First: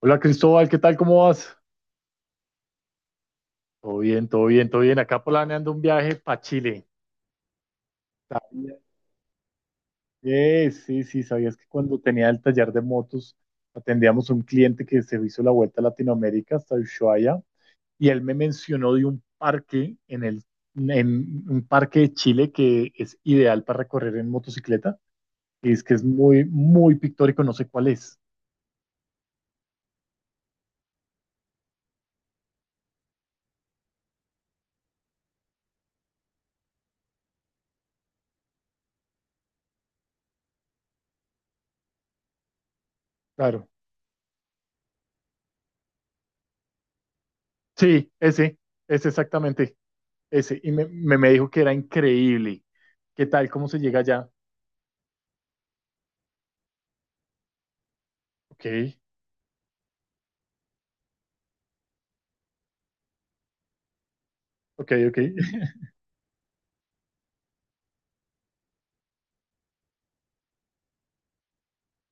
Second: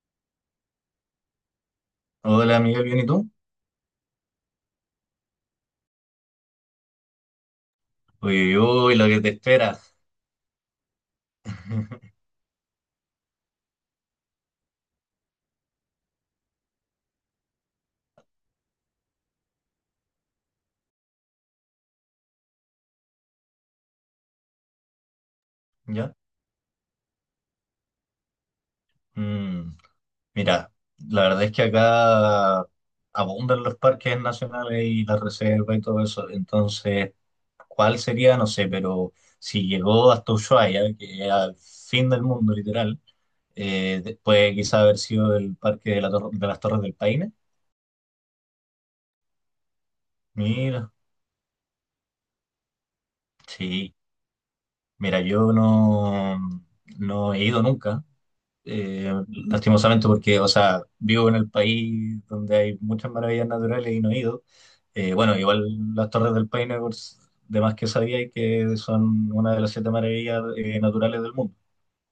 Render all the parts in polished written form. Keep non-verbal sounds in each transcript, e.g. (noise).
Hola Cristóbal, ¿qué tal? ¿Cómo vas? Hola, amiga, ¿bien y tú? Todo bien, todo bien, todo bien. Acá planeando un viaje para Chile. Uy, uy, Sabía- uy, lo que te espera. Sí, sí, sabías que cuando (laughs) tenía el taller de motos atendíamos a un cliente que se hizo la vuelta a Latinoamérica hasta Ushuaia y él me mencionó de un parque en un parque de Chile que es ideal para recorrer en motocicleta y es que es ¿Ya? muy, muy pictórico, no sé cuál es. Mm, mira, la verdad es que acá abundan los parques nacionales y la reserva y todo eso. Entonces, ¿cuál sería? No sé, pero si llegó hasta Ushuaia, que es al fin del mundo, literal, Claro. Puede quizá haber sido el parque de las Torres del Paine. Sí, ese exactamente. Ese, y me, Mira, me, me dijo que era increíble. ¿Qué tal? ¿Cómo se sí. llega allá? Mira, yo no, no he ido nunca. Ok, eh, Lastimosamente porque, o sea, vivo en el país donde hay muchas maravillas naturales y no he ido. ok, ok, Bueno, igual las Torres del Paine, de más que sabía, y que son una de las siete maravillas naturales del mundo.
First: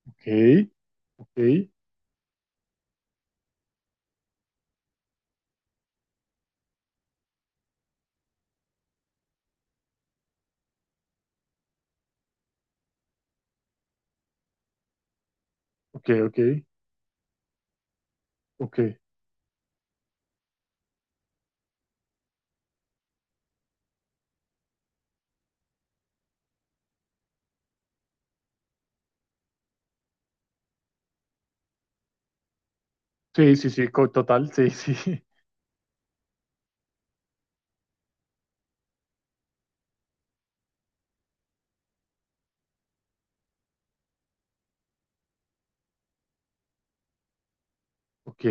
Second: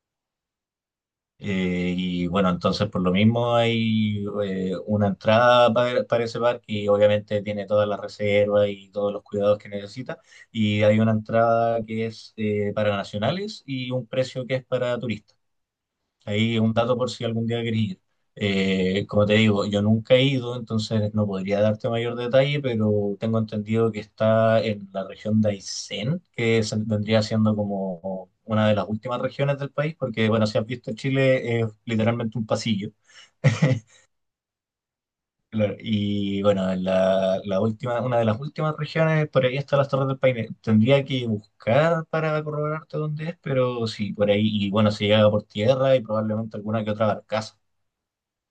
ok, ok, Y bueno, entonces por lo mismo hay una entrada para ese parque y obviamente tiene todas las reservas y todos los cuidados que necesita. Y hay una entrada que es para nacionales y un precio que es para turistas. ok, ok, Ahí es un dato por si algún día querés ir. ok. Como te digo, yo nunca he ido, entonces no podría darte mayor detalle, pero tengo entendido que está en la región de Aysén, que vendría siendo como una de las últimas regiones del país, porque bueno, si has visto Chile es literalmente un pasillo. Sí, sí, (laughs) sí, co- total, sí, sí. (laughs) Claro, y bueno, la última, una de las últimas regiones, por ahí está las Torres del Paine. Tendría que buscar para corroborarte dónde es, pero sí, por ahí, y bueno, se llega por tierra y probablemente alguna que otra barcaza. Ok,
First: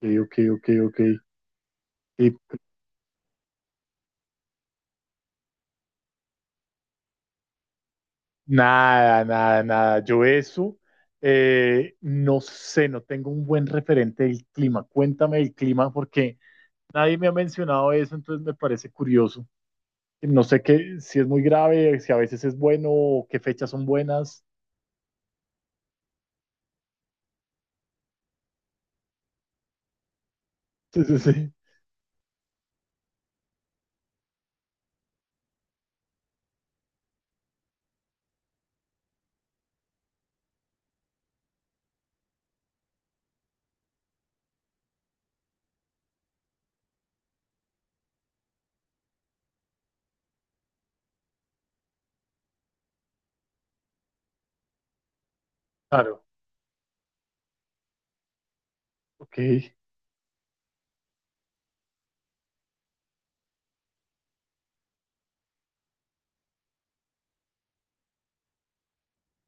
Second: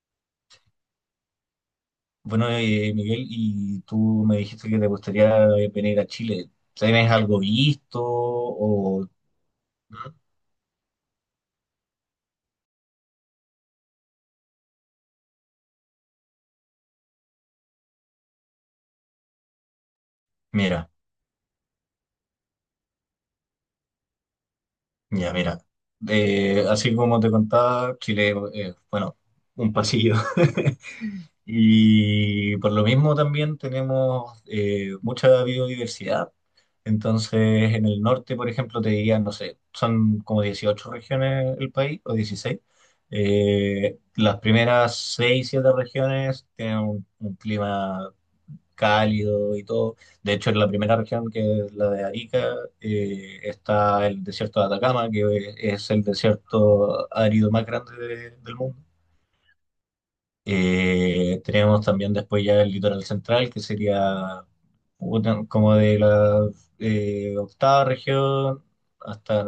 ok, ok, ok, ok. Y Bueno, Miguel, y tú me dijiste que te gustaría venir a Chile. ¿Tienes algo visto? O... nada, nada, nada. Yo eso, no sé, no tengo un buen referente del clima. Cuéntame del clima porque nadie me ha mencionado eso, entonces me parece curioso. No sé Mira, qué, si es muy grave, si a veces es bueno, o qué fechas son buenas. (laughs) ya, mira. Así como te contaba, Chile, bueno, un pasillo. Sí, sí, (laughs) sí. Y por lo mismo también tenemos mucha biodiversidad. Entonces, en el norte, por ejemplo, te dirían, no sé, son como 18 regiones el país, o 16. Las primeras 6 7 regiones tienen un clima cálido y todo. De hecho, en la primera región, que es la de Arica, está el desierto de Atacama, que es el Claro, desierto árido más grande del mundo. ok, Tenemos también después ya el litoral central, que sería como de la octava región hasta...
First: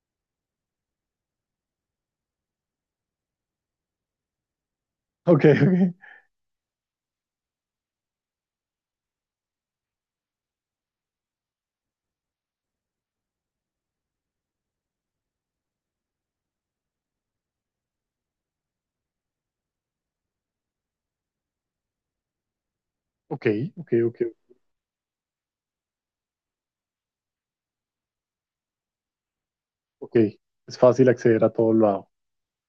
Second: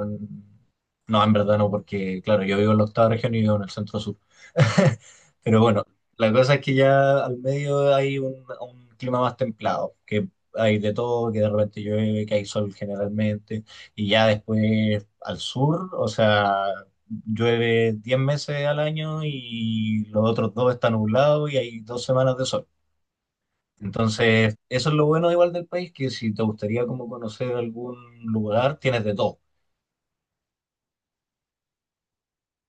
No, en verdad no, porque claro, yo vivo en la octava región y vivo en el centro sur. (laughs) ok, Pero bueno, la cosa es que ya al medio hay un clima más templado, que hay de todo, que de repente llueve, que hay sol generalmente, y ya después al sur, o sea llueve 10 meses al año y los otros dos están nublados y hay 2 semanas de sol. ok, ok, ok, ok, Entonces, eso es lo bueno igual del país, que si te gustaría como conocer algún lugar, tienes de todo. ok. Es fácil acceder a todo lo lado.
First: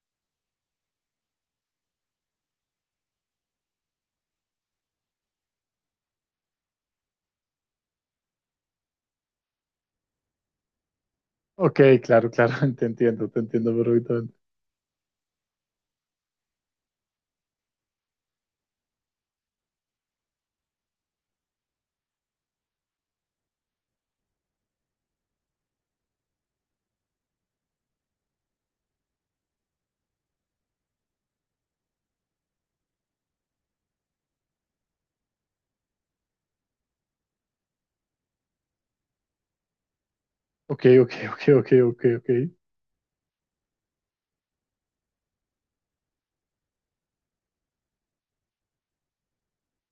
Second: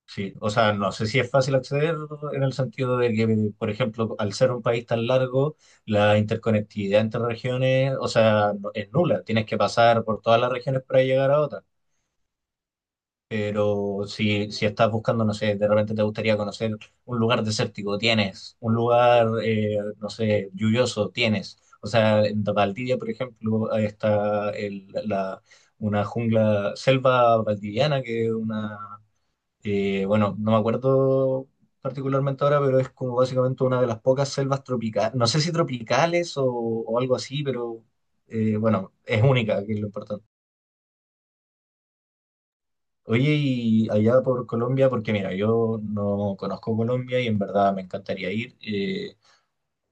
Sí, o sea, no sé si es fácil acceder en el sentido de que, por ejemplo, al ser un país tan largo, la interconectividad entre regiones, o sea, es nula. Tienes que pasar por todas las regiones para llegar a otra. Ok, claro, claro, (laughs) te entiendo Pero perfectamente. si, si estás buscando, no sé, de repente te gustaría conocer un lugar desértico, tienes, un lugar, no sé, lluvioso, tienes. O sea, en Valdivia, por ejemplo, ahí está la una jungla, selva valdiviana, que es una, bueno, no me acuerdo particularmente ahora, pero es como básicamente una de las pocas selvas tropicales, no sé si tropicales o algo así, pero bueno, es única, que es lo importante. Ok, ok, ok, ok, ok, ok. Oye, y allá por Colombia, porque mira, yo no conozco Colombia y en verdad me encantaría ir.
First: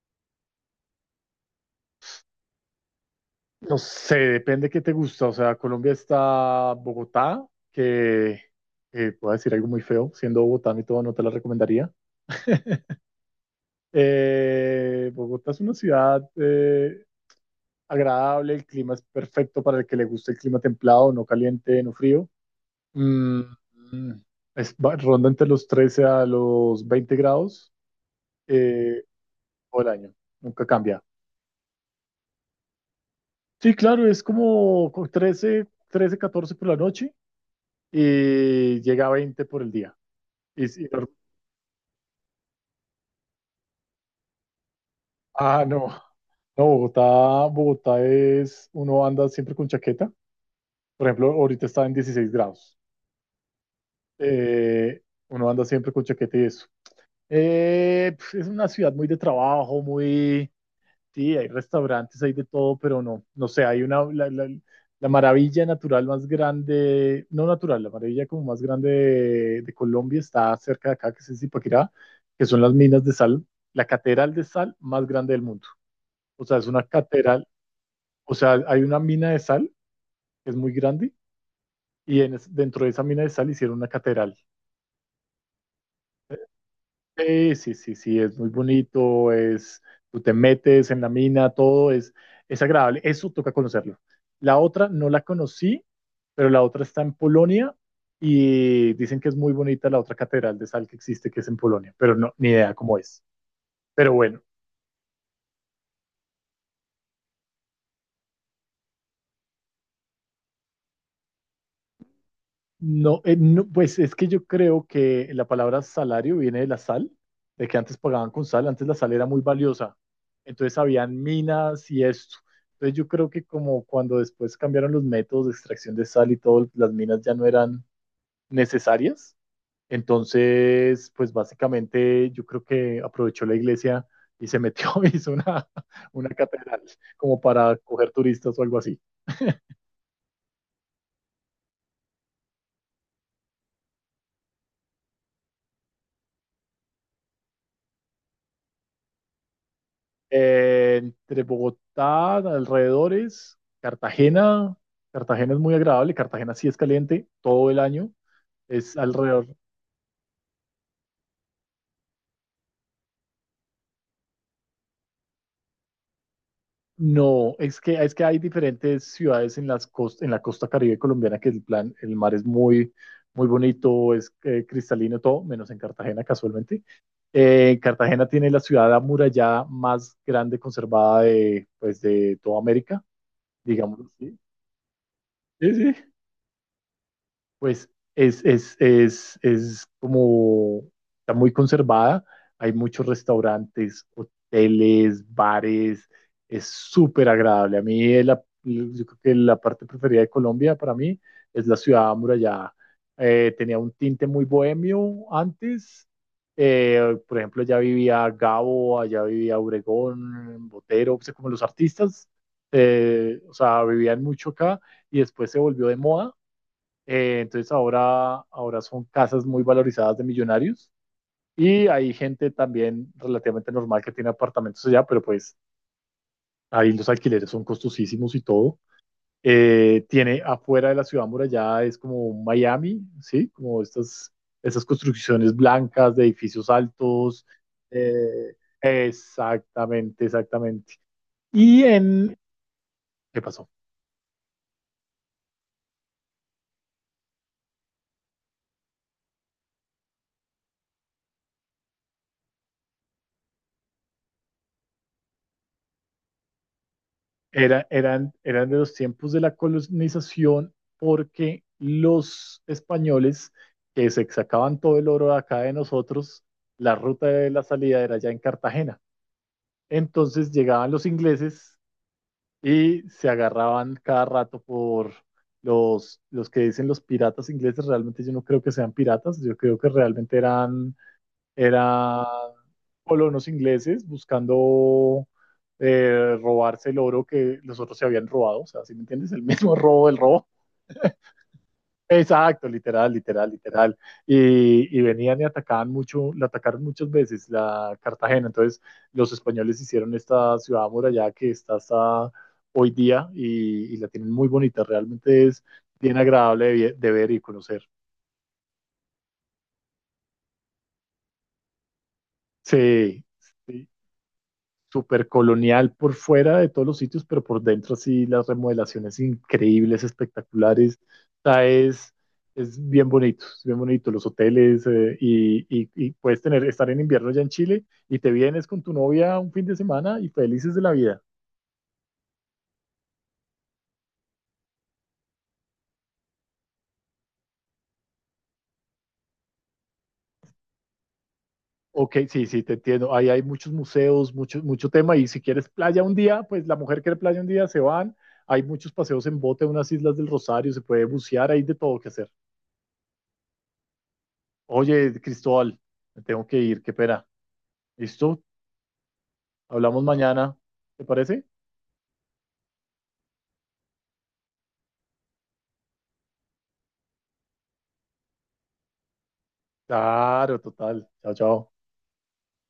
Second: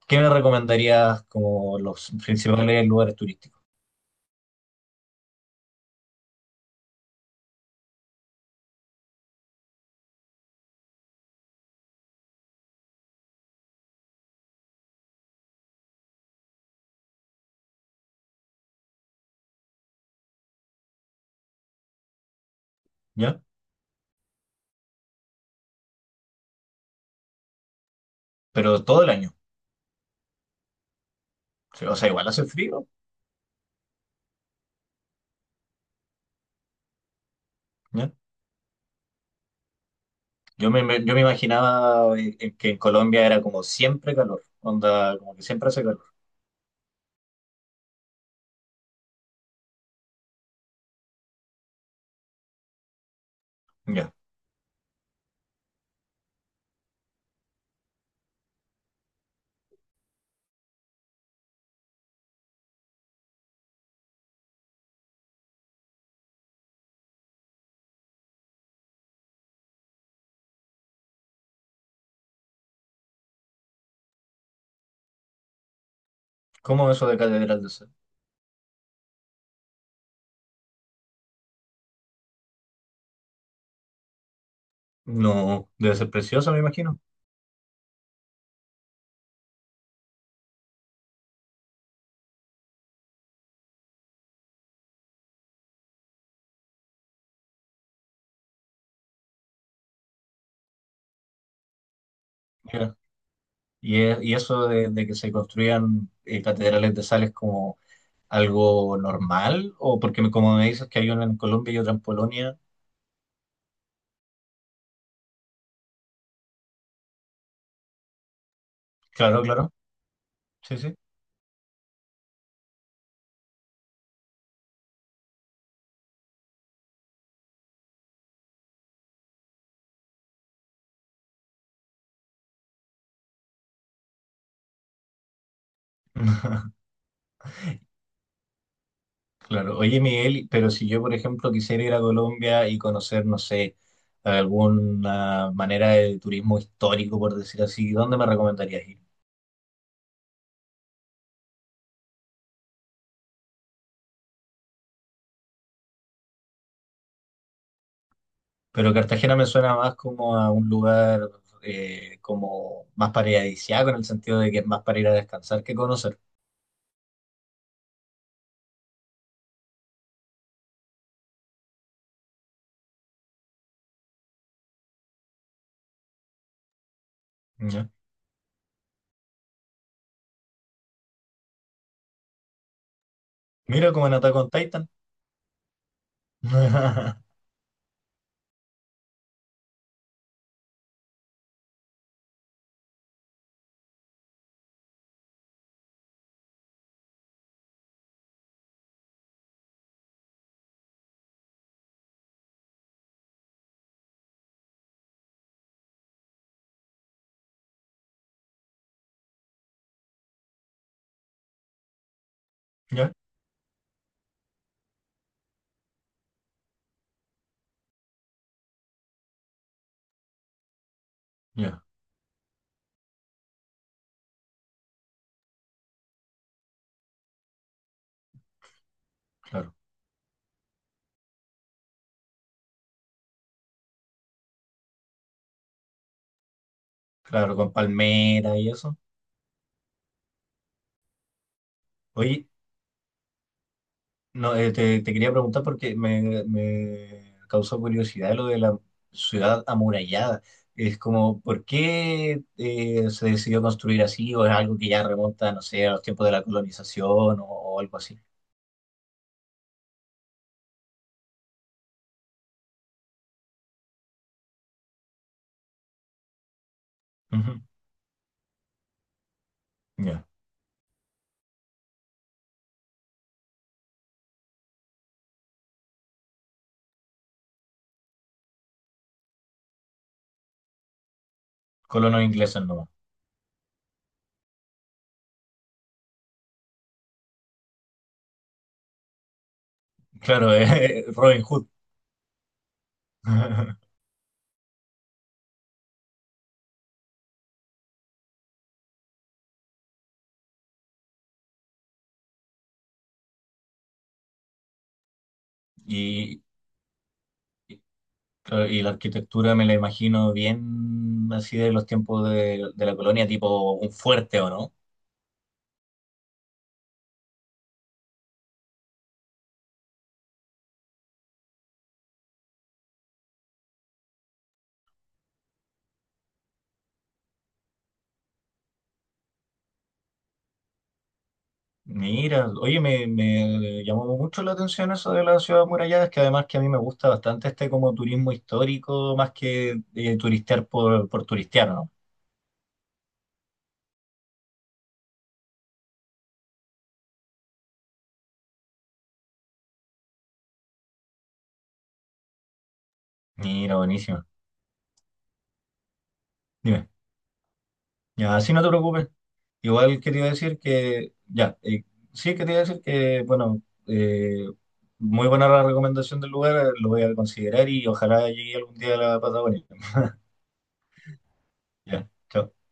¿Qué me recomendarías como los principales lugares turísticos? No sé, depende qué te gusta. O sea, Colombia está Bogotá, que puedo decir algo muy feo, siendo Bogotá y todo, no te la recomendaría. Bogotá es una ciudad agradable, el clima es perfecto para el que le guste el clima templado, no caliente, no frío. Mm, ¿Ya? mm, es, va- ronda entre los 13 a los 20 grados Pero todo eh, el año. todo el año. Nunca cambia. O sea, igual hace frío, Sí, claro, es como con trece, 14 por la noche ¿ya? y llega a 20 por el día. Y sí, Yo me imaginaba que en Colombia era como siempre calor, onda, como que ah, siempre hace no. calor. (laughs) No, Bogotá, Bogotá es, uno anda siempre con chaqueta. Por ejemplo, ahorita está en 16 grados. ¿Ya? Eh, uno anda siempre con chaqueta y eso. Pf, es una ciudad muy de trabajo, muy. Sí, hay restaurantes, hay de todo, pero no, no sé, hay la maravilla natural más grande, no natural, la maravilla como más grande de Colombia está cerca de acá, que es Zipaquirá, que son las minas de sal, la catedral de sal más grande del mundo. O sea, es una ¿Cómo eso de catedral, Catedral de Sal? o sea, hay una mina de sal que es muy grande y dentro de esa mina de sal hicieron una catedral. No, debe ser precioso, me imagino. Sí, sí, sí, sí, es muy bonito, es, tú te metes en la mina, todo es agradable, eso toca conocerlo. La otra no la conocí, pero la otra está en Polonia y dicen que es muy bonita la otra catedral de sal que existe, que es en Polonia, pero no, ni idea cómo ¿Ya? es. Y, Pero y bueno, eso de que se construyan catedrales de sal es como algo normal, o porque como me dices que hay una en Colombia y otra en Polonia, no, no, pues es que yo creo que la palabra salario viene de la sal, de que antes pagaban con sal, antes la sal era muy claro, claro, valiosa, entonces sí, sí. habían minas y esto. Entonces yo creo que como cuando después cambiaron los métodos de extracción de sal y todo, las minas ya no eran necesarias, entonces pues básicamente yo creo que aprovechó la iglesia y se metió, (laughs) y hizo una catedral (laughs) como para coger turistas o algo así. Claro, oye Miguel, pero si yo, por ejemplo, quisiera ir a Colombia y conocer, no sé, alguna manera de turismo histórico, por decir así, ¿dónde me recomendarías ir? Entre Bogotá, alrededores, Cartagena. Cartagena es muy agradable. Cartagena sí es caliente todo el año. Pero Es Cartagena me alrededor. suena más como a un lugar como más paradisíaco, en el sentido de que es más para ir a descansar que conocer. No, es que hay diferentes ciudades en las en la costa Caribe colombiana que el plan, el mar es muy, muy bonito, es cristalino todo, menos en Cartagena casualmente. Ya. Cartagena tiene la ciudad amurallada más grande conservada de, pues, de toda América, Mira digamos como en Attack así. on Titan. Sí, sí. (laughs) Pues es como, está muy conservada, hay muchos restaurantes, hoteles, bares, es súper agradable. A mí es yo creo que la parte preferida de Colombia para mí es la ciudad amurallada. Tenía un tinte muy bohemio antes. Por ejemplo, allá vivía Gabo, allá vivía Obregón, Botero, o sea, como los artistas, Ya, o sea, vivían mucho acá y después se volvió de moda entonces ahora son casas muy valorizadas de millonarios ya, y hay gente también relativamente normal que tiene apartamentos allá, pero pues ahí los alquileres son costosísimos y todo. claro. Tiene afuera de la ciudad muralla es como un Miami, ¿sí? Como estas construcciones blancas de edificios altos. Claro, con palmera eh, y eso. exactamente, exactamente. Y en... Oye, ¿Qué pasó? no, te quería preguntar porque me causó curiosidad lo de la ciudad amurallada. Es como, ¿por qué se decidió construir así? ¿O es algo que ya remonta, no sé, a los tiempos de la colonización o Era, algo así? Eran de los tiempos de la colonización porque los españoles que se sacaban todo el oro de acá de nosotros, la ruta de Ujú, la salida era ya en Cartagena. ya, Entonces llegaban los ingleses y se agarraban cada rato por los que dicen los piratas ingleses. Realmente yo no creo que sean piratas, yo creo que realmente eran colonos eran ingleses nomás. colonos ingleses buscando robarse el oro que los otros se habían robado. O sea, ¿si me entiendes? El (laughs) mismo robo del Claro, robo. (laughs) Robin Hood. Exacto, literal, literal, (laughs) literal. Y venían y atacaban mucho, la atacaron muchas veces la Cartagena. Entonces, los españoles hicieron esta ciudad amurallada que está hasta hoy día y la tienen muy bonita. Realmente es bien Y, agradable de, vi- de ver y y conocer. claro, y la arquitectura me la imagino bien así de los tiempos de la colonia, Sí, tipo un sí. fuerte, ¿o no? Súper colonial por fuera de todos los sitios, pero por dentro sí las remodelaciones increíbles, espectaculares. O sea, es bien bonito los hoteles y puedes tener, estar en invierno ya en Chile y te vienes con tu novia un fin de semana y felices de la vida. Mira, oye, me llamó mucho la atención eso de la ciudad amurallada, es que además que a mí me gusta bastante este como turismo histórico, más que turistear por turistear, ¿no? Ok, sí, sí, te entiendo. Ahí hay muchos museos, mucho, mucho tema y si quieres playa un día, pues la mujer quiere playa un día, se van. Hay muchos paseos en bote, unas islas del Rosario, se puede bucear, hay de todo que hacer. Mira, buenísimo. Oye, Cristóbal, me tengo que ir, Dime, qué pena. ya, Listo, así no te preocupes. Igual hablamos quería decir mañana. ¿Te que, parece? ya, sí quería decir que, bueno, eh, muy buena la recomendación del lugar, lo voy a considerar y ojalá llegue algún día a la Patagonia. Claro, total. Chao, chao. Ya, chao.